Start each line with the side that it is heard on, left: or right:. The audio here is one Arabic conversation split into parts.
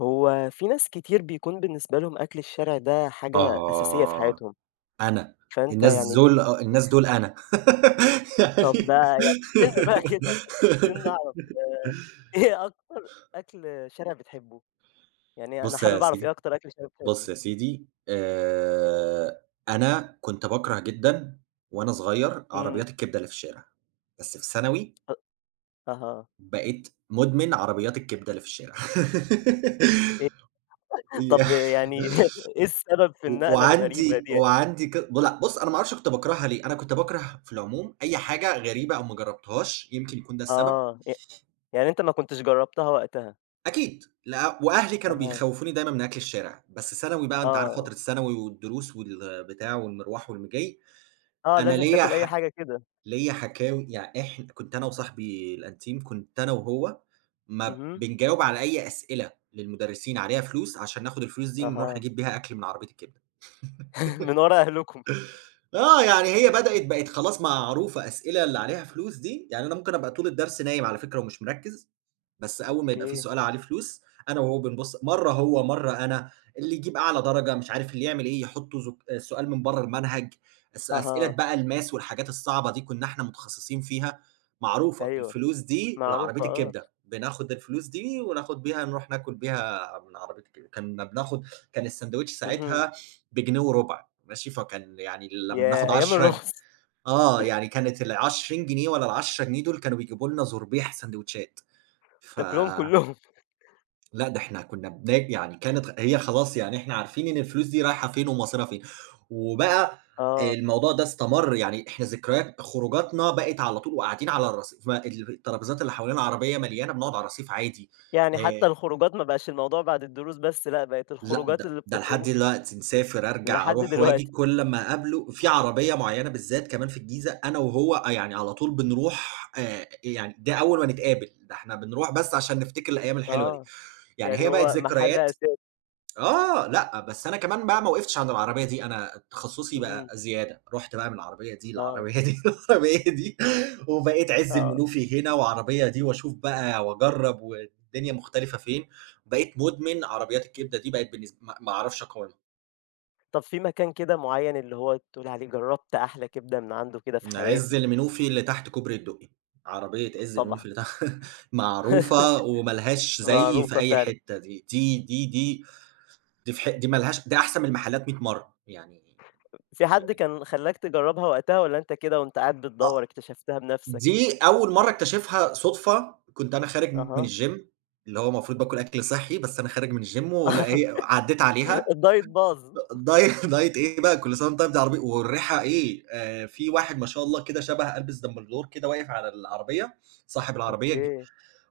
left: هو في ناس كتير بيكون بالنسبة لهم أكل الشارع ده حاجة أساسية في
right: آه،
left: حياتهم،
right: أنا،
left: فأنت
right: الناس
left: يعني
right: دول آه، الناس دول أنا
left: طب
right: يعني
left: بقى يعني احكِ لنا بقى كده، عايزين نعرف إيه أكتر أكل شارع بتحبه؟ يعني أنا
right: بُص يا
left: حابب أعرف إيه
right: سيدي
left: أكتر أكل شارع
right: بُص
left: بتحبه؟
right: يا سيدي، أنا كنت باكره جدًا وأنا صغير
left: إمم،
right: عربيات الكبدة اللي في الشارع، بس في ثانوي
left: أ أها،
right: بقيت مدمن عربيات الكبدة اللي في الشارع.
left: إيه
right: ي
left: طب يعني إيه السبب في
right: و
left: النقلة الغريبة
right: وعندي
left: دي يعني؟
right: وعندي ك ب لأ، بُص أنا ما أعرفش كنت باكرهها ليه، أنا كنت باكره في العموم أي حاجة غريبة أو ما جربتهاش، يمكن يكون ده السبب،
left: آه، يعني أنت ما كنتش جرّبتها وقتها،
right: أكيد لأ وأهلي كانوا
left: أها،
right: بيخوّفوني دايمًا من أكل الشارع، بس ثانوي بقى أنت عارف
left: آه،
right: فترة الثانوي والدروس والبتاع والمروح واللي جاي،
left: آه
right: أنا
left: لازم تاكل أي حاجة كده،
right: ليّا حكاوي، يعني إحنا كنت أنا وصاحبي الأنتيم، كنت أنا وهو ما
left: اهم،
right: بنجاوب على أي أسئلة للمدرسين عليها فلوس، عشان ناخد الفلوس دي نروح
left: أها،
right: نجيب بيها أكل من عربية الكبدة.
left: من ورا أهلكم،
right: آه، يعني هي بدأت بقت خلاص معروفة، أسئلة اللي عليها فلوس دي، يعني أنا ممكن أبقى طول الدرس نايم على فكرة ومش مركّز، بس أول ما يبقى في
left: أوكي،
right: سؤال عليه فلوس، أنا وهو بنبُص مرّة هو، مرّة أنا، اللي يجيب أعلى درجة مش عارف اللي يعمل إيه، يحطّوا زك سؤال من برّه المنهج، أسئلة
left: أها،
right: بقى الماس والحاجات الصعبة دي كُنّا إحنا متخصصين فيها، معروفة
left: أيوه.
right: الفلوس دي لعربية
left: معروفة آه،
right: الكبدة، بناخُد الفلوس دي وناخُد بيها نروح ناكل بيها من عربية الكبدة، كنّا بناخُد. كان الساندوتش
left: اهم،
right: ساعتها بجنيه وربع ماشي، فكان يعني لمّا بناخُد
left: ياه! أيام
right: 10
left: الرقص
right: آه، يعني كانت ال20 جنيه والّا ال10 جنيه دول كانوا بيجيبوا لنا زُربيح ساندوتشات، ف
left: تاكلهم كلّهم،
right: لأ، ده إحنا كنا يعني كانت هي خلاص، يعني إحنا عارفين إن الفلوس دي رايحة فين ومصيرها فين، وبقى
left: آه،
right: الموضوع ده استمر، يعني إحنا ذكريات خروجاتنا بقت على طول وقاعدين على الرصيف، ما ال الترابيزات اللي حوالين العربية مليانة بنقعد على الرصيف عادي.
left: يعني حتى
right: آآ،
left: الخروجات ما بقاش الموضوع بعد الدروس بس لأ، بقت
right: لأ
left: الخروجات
right: ده
left: اللي
right: ده لحد
left: بتخرجوا
right: دلوقتي نسافر، أرجع،
left: لحد
right: أروح وآجي
left: دلوقتي،
right: كل أمّا أقابله في عربية معينة بالذات، كمان في الجيزة أنا وهو، آه، يعني على طول بنروح، يعني ده أول ما نتقابل، ده إحنا بنروح بس عشان نفتكر الأيام الحلوة دي،
left: آه،
right: يعني
left: يعني
right: هي بقت
left: هو محل
right: ذكريات.
left: أساسي،
right: آه، لأ، بس أنا كمان بقى ما وقفتش عند العربية دي، أنا تخصُّصي بقى
left: اهم،
right: زيادة، رُحت بقى من العربية دي
left: آه،
right: للعربية دي للعربية دي، وبقيت عِز
left: آه،
right: المنوفي هنا وعربية دي، وأشوف بقى وأجرّب والدنيا مختلفة فين، بقيت مدمن عربيات
left: اهم،
right: الكبدة دي، بقت بالنسب ما ما أعرفش أقاومها.
left: طب في مكان كده معيّن اللي هو تقول عليه جرّبت أحلى كبدة من عنده كده في
right: عِز
left: حياتي؟
right: المنوفي اللي تحت كوبري الدقي، عربية عِز
left: طبعًا،
right: المنوفي اللي تحت معروفة وما لهاش زي في
left: معروفة
right: أي
left: فعلًا،
right: حتّة، دي، دي في ح دي ما لهاش، دي أحسن من المحلات 100 مرّة، يعني.
left: في حد
right: يعني
left: كان خلّاك تجرّبها وقتها والّا أنت كده وأنت قاعد بتدوّر
right: أ
left: اكتشفتها بنفسك؟
right: دي أول مرّة اكتشفها صُدفة، كنت أنا خارج من
left: أها،
right: الgym اللي هو المفروض باكل أكل صحّي، بس أنا خارج من الgym ولا هي عدّيت عليها.
left: الدايت باظ،
right: دايت دايت إيه بقى، كل سنة وأنت طيب، دي عربي والريحة إيه، في واحد ما شاء الله كده شبه ألبِس دامبلدور كده واقف على العربية، صاحب العربية ج
left: أوكي.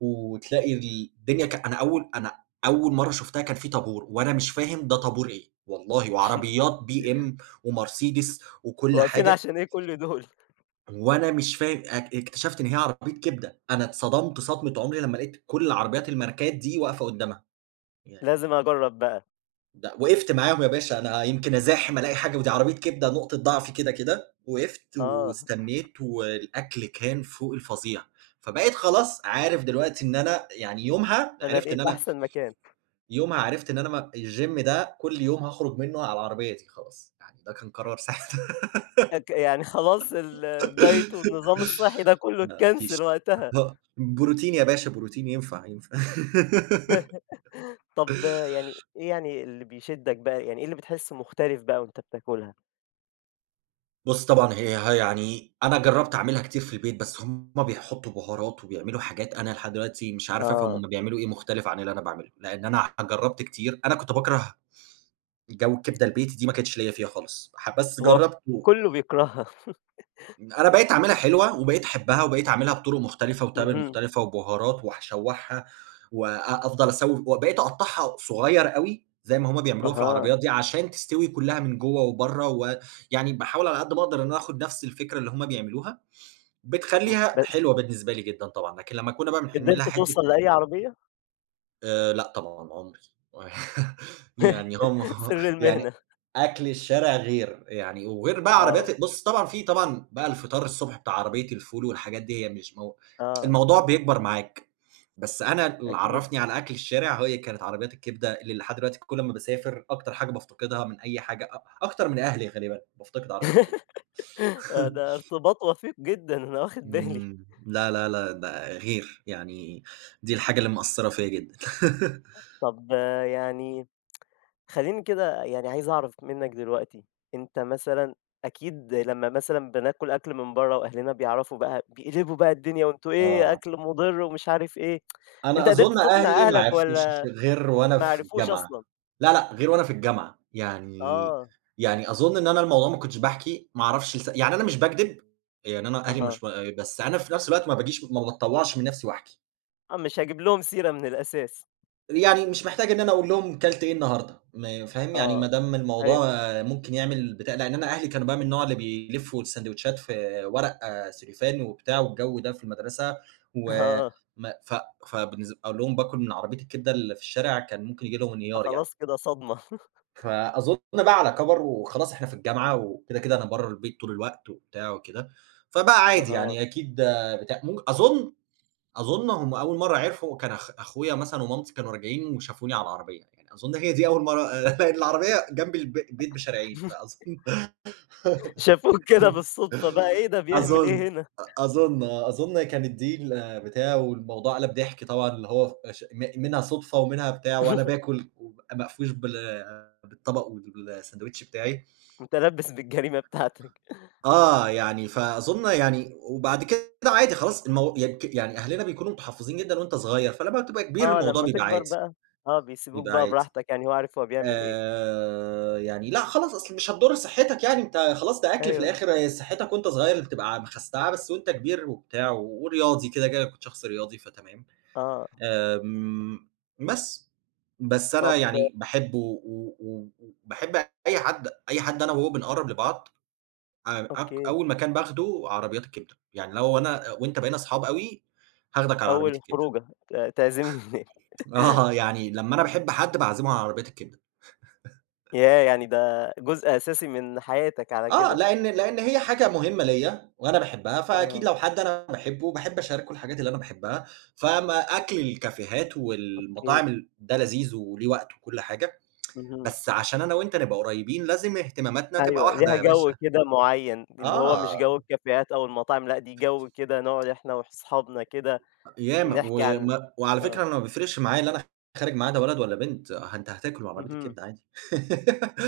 right: وتلاقي الدنيا. ك أنا أول أنا أول مرّة شُفتها كان في طابور وأنا مش فاهم ده طابور إيه، والله وعربيات BMW وMercedes وكل
left: واقفين
right: حاجة.
left: عشان إيه كل دول؟
right: وأنا مش فاهم، اكتشفت إن هي عربية كبدة، أنا اتصدمت صدمة عمري لمّا لقيت كل عربيات الماركات دي واقفة قدامها،
left: لازم
right: يعني.
left: أجرّب بقى.
right: ده وقفت معاهم يا باشا، أنا يمكن أزاحم ألاقي حاجة، ودي عربية كبدة نقطة ضعفي كده، وقفت
left: آه،
right: واستنيت والأكل كان فوق الفظيع، فبقيت خلاص عارف دلوقتي إن أنا، يعني يومها
left: أنا
right: عرفت إن
left: لقيت
right: أنا،
left: أحسن مكان.
right: يومها عرفت إن أنا، ما الGym ده كل يوم هاخرج منه على العربية دي خلاص، يعني ده كان قرار ساعتها.
left: يعني خلاص الدايت والنظام الصحي ده كلّه
right: ما فيش.
left: اتكنسل وقتها.
right: آه، بروتين يا باشا، بروتين ينفع، ينفع.
left: طب يعني إيه يعني اللي بيشدّك بقى، يعني إيه اللي بتحسّه مختلف بقى وأنت بتاكلها؟
right: بُص، طبعًا هي يعني أنا جرّبت أعملها كتير في البيت، بس هم بيحطّوا بهارات وبيعملوا حاجات أنا لحد دلوقتي مش عارف أفهم
left: آه،
right: هم بيعملوا إيه مختلف عن اللي أنا باعمله، لإن أنا جرّبت كتير، أنا كنت باكره جو الكبدة البيتي، دي ما كانتش ليّا فيها خالص، بس
left: هو
right: جرّبته،
left: كلّه بيكرهها.
right: أنا بقيت أعملها حلوة، وبقيت أحبها، وبقيت أعملها بطرق مختلفة وتوابل
left: اهم،
right: مختلفة وبهارات، وهاشوّحها أفضل أسوّي، وبقيت أقطّعها صغيّر أوي زي ما هُم بيعملوها في
left: أها،
right: العربيات دي، عشان تستوي كلّها من جوّه وبرّه، ويعني باحاول على قد ما أقدر إن أنا آخد نفس الفكرة اللي هُم بيعملوها، بتخلّيها
left: بس
right: حلوة بالنسبة لي جدًا طبعًا، لكن لمّا كُنّا بقى بنعملها
left: قدرت
right: حتّة.
left: توصل لأي عربية؟
right: لأ طبعًا عمري يعني هم
left: سر المهنة.
right: يعني أكل الشارع غير، يعني وغير بقى عربيات
left: آه،
right: بُص، طبعًا طبعًا بقى الفطار الصبح بتاع عربية الفول والحاجات دي، هي مش مو
left: آه،
right: الموضوع بيكبر معاك، بس أنا اللي
left: أكيد.
right: عرّفني على أكل الشارع هي كانت عربيات الكبدة، اللي لحد دلوقتي كل ما باسافر أكتر حاجة بافتقدها من أي حاجة أكتر من أهلي غالبًا، بافتقد عربية الكبدة.
left: ده ارتباط وثيق جدًا أنا واخد بالي.
right: لا، لا، لا، ده غير، يعني دي الحاجة اللي مأثّرة فيّا جدًا.
left: طب يعني خلّيني كده يعني عايز أعرف منّك دلوقتي، أنت مثلًا أكيد لمّا مثلًا بناكل أكل من برّه وأهلنا بيعرفوا بقى بيقلبوا بقى الدنيا وأنتم إيه
right: آه.
left: أكل مُضِر ومش عارف إيه، أنت
right: أنا
left: قدرت
right: أظن
left: تقنع
right: أهلي ما
left: أهلك
right: عرفوش
left: والّا
right: غير وأنا
left: ما
right: في
left: عرفوش
right: الجامعة،
left: أصلًا؟
right: لا، لأ، غير وأنا في الجامعة، يعني.
left: آه،
right: يعني أظن إن أنا الموضوع ما كنتش باحكي، ما أعرفش يعني أنا مش باكدب، يعني أنا أهلي
left: أها،
right: مش ب بس أنا في نفس الوقت ما باجيش، ما باتطوّعش من نفسي وأحكي.
left: آه مش هاجيب لهم سيرة من الأساس،
right: يعني مش محتاج إن أنا أقول لهم كلت إيه النهارده، ما فاهم؟ يعني ما
left: آه،
right: دام
left: أيوه،
right: الموضوع آه، ممكن يعمل بتاع، لإن أنا أهلي كانوا بقى من النوع اللي بيلفّوا الساندوتشات في ورق آه، سليفان وبتاع والجو ده في المدرسة، و
left: آه،
right: ما ف أقول لهم باكل من عربية الكبدة اللي في الشارع كان ممكن ييجي لهم انهيار يعني.
left: فخلاص كده صدمة،
right: فأظن بقى على كَبَر وخلاص إحنا في الجامعة وكده، أنا برّه البيت طول الوقت وبتاع وكده، فبقى عادي
left: أها،
right: يعني أكيد آه، بتاع أظن. أظن هم أول مرّة عرفوا كان أخويا مثلًا ومامتي كانوا راجعين وشافوني على العربية، يعني أظن هي دي أول مرّة لإن العربية جنب البيت بشارعين، فأظن.
left: شافوك كده بالصدفة بقى إيه ده بيعمل
right: أظن
left: إيه هنا؟
right: أظن آه، أظن كانت دي البتاع، والموضوع قَلَب ضحك طبعًا، اللي هو ش م منها صُدفة ومنها بتاع، وأنا باكل وبابقى مقفوش بالطبق والساندوتش بتاعي.
left: متلبّس بالجريمة بتاعتك.
right: آه، يعني فأظن يعني، وبعد كده عادي خلاص، المو يك يعني أهلنا بيكونوا متحفّظين جدًا وأنت صغير، فلمّا بتبقى كبير
left: آه،
right: الموضوع
left: لمّا
right: بيبقى
left: تكبر
right: عادي،
left: بقى آه، بيسيبوك
right: بيبقى
left: بقى
right: عادي.
left: براحتك يعني هو عارف هو بيعمل إيه.
right: يعني لأ خلاص، أصل مش هتضُر صحّتك يعني، أنت خلاص ده أكل في
left: أيوه،
right: الآخر، هي صحّتك وأنت صغير اللي بتبقى مخستعاه، بس وأنت كبير وبتاع ورياضي كده، كنت شخص رياضي فتمام.
left: آه.
right: آمم بس. بس أنا
left: طب
right: يعني باحبه و و وباحب أي حد أنا وهو بنقرّب لبعض، أك
left: أوكي،
right: أول مكان باخده عربيات الكبدة، يعني لو أنا وأنت بقينا أصحاب أوي، هاخدك على عربية
left: أول
right: الكبدة.
left: خروجة تعزمني هناك،
right: آه، يعني لمّا أنا باحب حد باعزمه على عربية الكبدة.
left: ياه! يعني ده جزء أساسي من حياتك على
right: آه،
left: كده.
right: لإن هي حاجة مهمة ليّا وأنا باحبها، فأكيد
left: آه،
right: لو حد أنا باحبه، باحب أشاركه الحاجات اللي أنا باحبها، فما أكل الكافيهات
left: أوكي،
right: والمطاعم ده لذيذ وليه وقته وكل حاجة،
left: اهم.
right: بس عشان أنا وأنت نبقى قريبين لازم اهتماماتنا تبقى
left: أيوه، ليها
right: واحدة يا
left: جو
right: باشا.
left: كده معيّن، اللي هو مش
right: آه،
left: جو الكافيهات أو المطاعم، لأ، دي جو كده نقعد إحنا وأصحابنا كده
right: ياما
left: نحكي عن
right: وما وعلى فكرة
left: آه،
right: أنا ما بيفرقش معايا اللي أنا خارج معاه ده ولد والّا بنت، أنت هتاكل من عربية
left: اهم.
right: الكبدة عادي.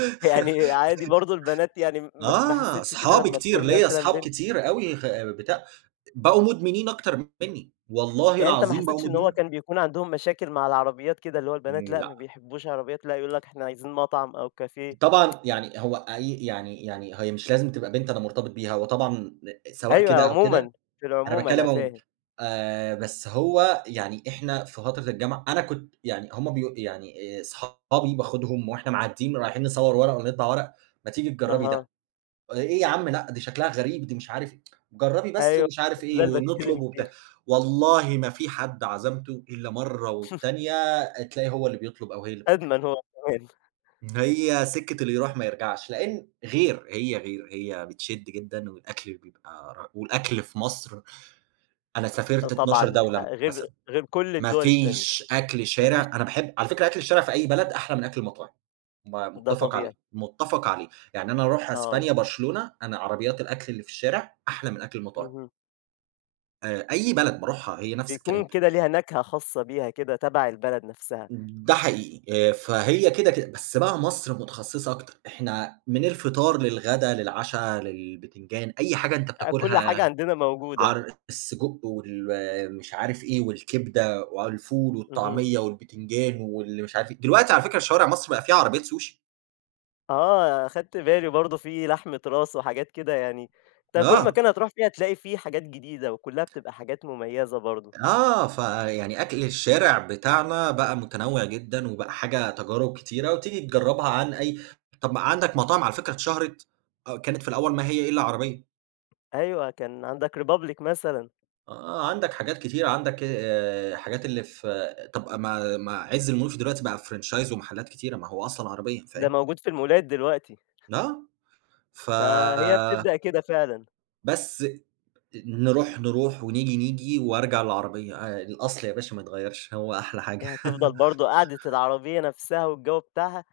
left: يعني عادي برضه البنات يعني ما
right: آه،
left: حسيتش كده لمّا تكون مثلًا
right: أصحاب
left: بنت؟
right: كتير أوي خ بتاع بقوا مدمنين أكتر منّي، والله
left: يعني أنت ما
right: العظيم
left: حسيتش
right: بقوا
left: إن هو
right: مدمنين.
left: كان بيكون عندهم مشاكل مع العربيات كده، اللي هو البنات لأ ما
right: لأ،
left: بيحبوش عربيات، لأ يقول لك إحنا عايزين مطعم أو كافيه
right: طبعًا يعني هو أي يعني يعني هي مش لازم تبقى بنت أنا مرتبط بيها، هو طبعًا سواء
left: أيوه
right: كده أو كده،
left: عمومًا، في
right: أنا
left: العموم أنا
right: باتكلّم عمومًا.
left: فاهم،
right: بس هو يعني إحنا في فترة الجامعة أنا كنت يعني هم بيق يعني صحابي باخدهم وإحنا معدّيين رايحين نصوّر ورق ونطبع ورق، ما تيجي تجرّبي ده.
left: أها،
right: آه، إيه يا عم لأ، دي شكلها غريب، دي مش عارف إيه، جرّبي بس
left: أيوه
right: ومش عارف
left: بالضبط
right: إيه،
left: ده اللي باتكلم
right: ونطلب
left: فيه،
right: وبتاع. والله ما في حد عزمته إلا مرّة والتانية تلاقي هو اللي بيطلب أو هي اللي بتطلب.
left: أدمن هو كمان
right: هي سكة اللي يروح ما يرجعش، لإن غير، هي غير، هي بتشد جدًا والأكل بيبقى والأكل في مصر، أنا
left: آه
right: سافرت 12
left: طبعًا
right: دولة
left: غير
right: مثلًا،
left: غير كل
right: ما
left: الدول التانية،
right: فيش أكل
left: ما
right: شارع.
left: فيش
right: أنا باحب على فكرة أكل الشارع في أي بلد أحلى من أكل المطاعم.
left: ده
right: مُتّفق عليه،
left: طبيعي،
right: مُتّفق عليه. يعني أنا أروح
left: آه،
right: أسبانيا، برشلونة، أنا عربيات الأكل اللي في الشارع أحلى من أكل المطاعم.
left: اهم،
right: أي بلد باروحها هي نفس
left: بيكون
right: الكلام.
left: كده ليها نكهة خاصة بيها كده تبع البلد نفسها،
right: ده حقيقي. فهي كده. بس بقى مصر متخصصة أكتر. إحنا من الفطار للغدا، للعشا، للبتنجان، أي حاجة أنت
left: كل
right: بتاكلها،
left: حاجة عندنا موجودة،
right: السجق مش عارف إيه، والكبدة والفول
left: اهم.
right: والطعمية والبتنجان واللي مش عارف إيه. دلوقتي على فكرة شوارع مصر بقى فيها عربيات سوشي.
left: آه، أخدت بالي برضه في لحمة راس وحاجات كده يعني، أنت كل
right: آه.
left: مكان هتروح فيه هتلاقي فيه حاجات جديدة وكلّها بتبقى حاجات مميزة برضه.
right: آه، فيعني أكل الشارع بتاعنا بقى متنوع جدًا، وبقى حاجة تجارب كتيرة، وتيجي تجربها عن أي. طب ما عندك مطاعم على فكرة اتشهرت، آه، كانت في الأول ما هي إلا عربية،
left: أيوه، كان عندك Republic مثلًا،
right: آه، عندك حاجات كتيرة، عندك حاجات اللي في، طب ما ما عز المنوفي دلوقتي بقى franchise ومحلات كتيرة، ما هو أصلًا عربية
left: ده
right: فاهم؟
left: موجود في المولات دلوقتي،
right: آه، ف
left: فهي بتبدأ كده فعلًا،
right: بس نروح ونيجي، نيجي وأرجع للعربية، الأصل يا باشا ما يتغيرش، هو أحلى حاجة.
left: هي هتفضل برضه قعدة العربية نفسها والجو بتاعها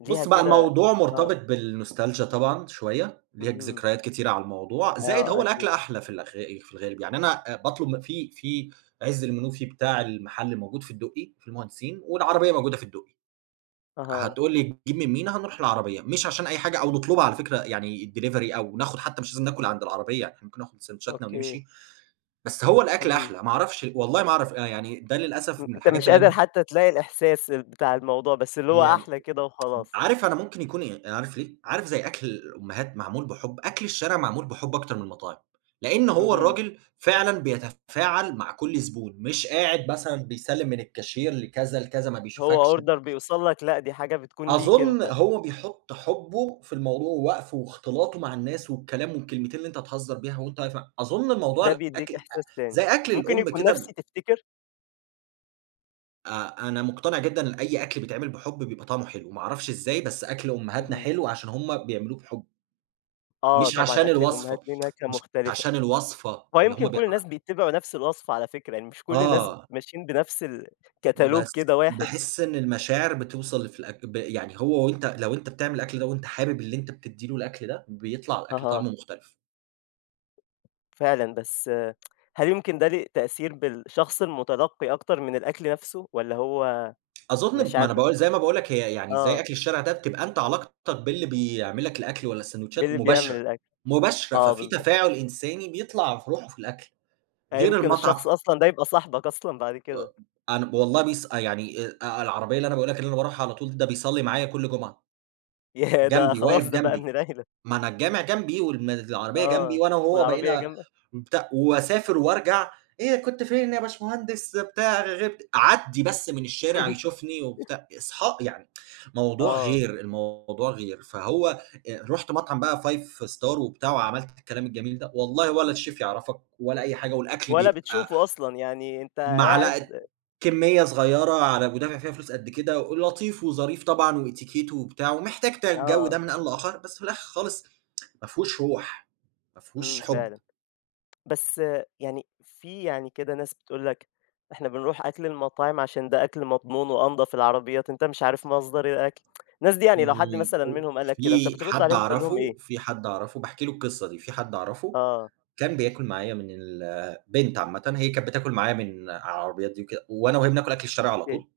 left: ليها
right: بُص بقى
left: كده
right: الموضوع
left: آه،
right: مرتبط بالنوستالجيا طبعًا شوية، ليك
left: اهم،
right: ذكريات كتيرة على الموضوع، زائد
left: آه
right: هو الأكل
left: أكيد،
right: أحلى في الغالب، يعني أنا باطلب م في في عِز المنوفي، بتاع المحل موجود في الدُقّي في المهندسين، والعربية موجودة في الدُقّي،
left: أها،
right: هتقول لي تجيب من مين؟ هنروح العربية، مش عشان أي حاجة أو نطلبها على فكرة يعني delivery أو ناخد، حتى مش لازم ناكل عند العربية، إحنا ممكن ناخد سندوتشاتنا
left: أوكي،
right: ونمشي، بس هو الأكل
left: اهم،
right: أحلى، ما أعرفش والله ما أعرف، يعني ده للأسف من
left: أنت
right: الحاجات
left: مش
right: اللي
left: قادر
right: أنا
left: حتى تلاقي الإحساس بتاع الموضوع، بس اللي هو
right: هي
left: أحلى كده وخلاص،
right: عارف أنا ممكن يكون إيه، أنا عارف ليه؟ عارف زي أكل الأمهات معمول بحُب، أكل الشارع معمول بحُب أكتر من المطاعم، لإن هو
left: اهم.
right: الراجل فعلًا بيتفاعل مع كل زبون، مش قاعد مثلًا بيسلِّم من الكاشير لكذا، ما
left: هو
right: بيشوفكش.
left: order بيوصل لك، لأ دي حاجة بتكون ليك
right: أظن
left: أنت،
right: هو بيحُط حُبّه في الموضوع، ووقفه واختلاطه مع الناس والكلام والكلمتين اللي أنت هتهزّر بيها وأنت واقف، مع أظن الموضوع
left: ده
right: الأكل
left: بيدّيك
right: أ
left: إحساس تاني.
right: زي أكل
left: ممكن
right: الأم
left: يكون نفْسي
right: كده.
left: تفتكر
right: أ أنا مقتنع جدًا إن أي أكل بيتعمل بحُب بيبقى طعمه حلو، ما أعرفش إزاي، بس أكل أمهاتنا
left: اهم.
right: حلو عشان هم بيعملوه بحُب.
left: آه
right: مش
left: طبعًا
right: عشان
left: أكل الأمهات
right: الوصفة،
left: ليه نكهة
right: مش
left: مختلفة،
right: عشان الوصفة
left: هو
right: اللي
left: يمكن
right: هم بيع
left: كل الناس بيتّبعوا نفْس الوصفة على فكرة، يعني مش كل الناس
right: آه،
left: ماشيين بنفْس الكتالوج
right: بس
left: كده واحد
right: باحس إن المشاعر بتوصل في الأك ب يعني، هو وأنت لو أنت بتعمل الأكل ده وأنت حابب اللي أنت بتدّي له الأكل ده، بيطلع الأكل
left: أها،
right: طعمه مختلف.
left: فعلًا بس هل يمكن ده ليه تأثير بالشخص المتلقّي أكتر من الأكل نفْسه، والّا هو
right: أظن، ما
left: مشاعر
right: أنا باقول زي ما باقول لك، هي يعني زي
left: آه،
right: أكل الشارع ده، بتبقى أنت علاقتك باللي بيعمل لك الأكل والّا
left: مين
right: الساندوتشات
left: اللي بيعمل
right: مباشرة،
left: الأكل؟
right: مباشرة،
left: آه
right: ففي
left: بالضبط،
right: تفاعل إنساني بيطلع في روحه في الأكل،
left: يعني
right: غير
left: يمكن
right: المطعم.
left: الشخص أصلًا ده يبقى صاحبك أصلًا بعد كده،
right: آآ، أنا والله يعني، العربية اللي أنا باقول لك، اللي أنا باروحها على طول، ده بيصلّي معايا كل جمعة.
left: ياه! ده
right: جنبي،
left: خلاص
right: واقف
left: ده بقى من
right: جنبي،
left: العيلة.
right: ما أنا الجامع جنبي العربية جنبي،
left: آه،
right: وأنا وهو
left: والعربية
right: بقينا
left: جنبك
right: بتاع، وأسافر وأرجع، "إيه كنت فين يا باشمهندس بتاع غِبت." أعدّي بس من الشارع يشوفني وبتاع، يعني موضوع
left: آه،
right: غير، الموضوع غير، فهو رُحت مطعم بقى five star وبتاع، وعملت الكلام الجميل ده، والله ولا الchef يعرفك ولا أي حاجة، والأكل
left: ولا
right: بيبقى
left: بتشوفه أصلًا، يعني أنت
right: معلقة
left: قاعد
right: كمية صغيرة، على ودافع فيها فلوس قد كده، ولطيف وظريف طبعًا وEtiquette وبتاع، ومحتاج الجو ده
left: آه،
right: من آن لآخر، بس في الآخر خالص ما فيهوش روح، ما
left: إمم،
right: فيهوش حُب.
left: فعلًا. بس يعني في يعني كده ناس بتقول لك إحنا بنروح أكل المطاعم عشان ده أكل مضمون وأنضف العربيات، أنت مش عارف مصدر الأكل، الناس دي يعني لو حد
right: إمم،
left: مثلًا منهم قال لك كده، أنت بترد عليهم تقول لهم إيه؟
right: في حد أعرفه باحكي له القصة دي، في حد أعرفه
left: آه،
right: كان بياكل معايا من بنت عامةً، هي كانت بتاكل معايا من على العربيات دي وكده، وأنا وهي بناكل أكل الشارع على
left: أوكي،
right: طول.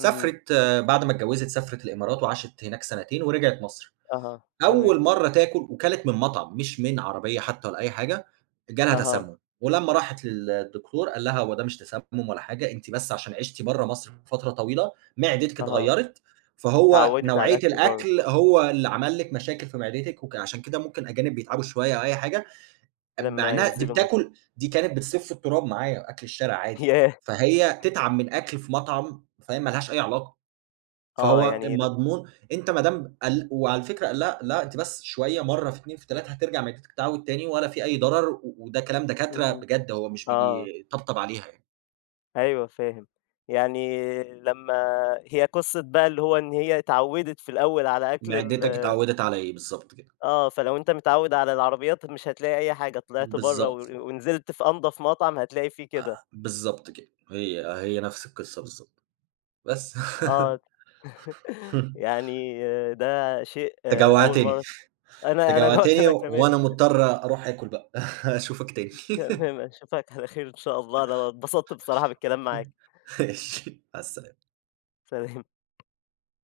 left: اهم،
right: آه، بعد ما اتجوزت سافرت الإمارات وعاشت هناك سنتين ورجعت مصر.
left: أها، تمام،
right: أول مرّة تاكل وكلت من مطعم، مش من عربية حتى ولا أي حاجة، جالها
left: أها،
right: تسمُّم، ولمّا راحت للدكتور قال لها: "هو ده مش تسمُّم ولا حاجة، أنتِ بس عشان عِشتِ برّه مصر فترة طويلة، معدتِك
left: أها،
right: اتغيّرت، فهو
left: اتعودت على
right: نوعية
left: الأكل برّه
right: الأكل هو اللي عمل لِك مشاكل في معدتِك، عشان كده ممكن أجانب بيتعبوا شوية أو أي حاجة." مع
left: لمّا
right: إنها دي
left: ينزلوا مصر،
right: بتاكل، دي كانت بتصيف في التراب معايا، أكل الشارع عادي،
left: ياه!
right: فهي تتعب من أكل في مطعم، فهي ما لهاش أي علاقة.
left: آه،
right: فهو
left: يعني
right: مضمون أنت ما دام قل، وعلى فكرة لأ، لأ، أنتِ بس شوية مرّة في 2 في 3 هترجع تتعود تاني ولا في أي ضرر، وده كلام دكاترة
left: اهم،
right: بجد، هو مش
left: آه.
right: بيطبطب عليها يعني،
left: أيوه فاهم. يعني لمّا هي قصة بقى اللي هو إن هي اتعوّدت في الأول على أكل ال
right: معدتك اتعودت على إيه، بالضبط كده،
left: آه، فلو أنت متعوّد على العربيات مش هتلاقي أي حاجة، طلعت برّه و
right: بالضبط،
left: ونزلت في أنضف مطعم هتلاقي فيه كده.
right: بالضبط كده، هي هي نفس القصة بالضبط، بس.
left: آه، يعني آه، ده شيء
right: أنت
left: آه، أول
right: جوّعتني،
left: مرّة أنا
right: أنت
left: أنا جُعت
right: جوّعتني
left: أنا كمان.
right: وأنا مضطر أروح آكل بقى، أشوفك تاني.
left: تمام، أشوفك على خير إن شاء الله، أنا اتبسطت بصراحة بالكلام معاك.
right: ماشي، مع السلامة.
left: سلام.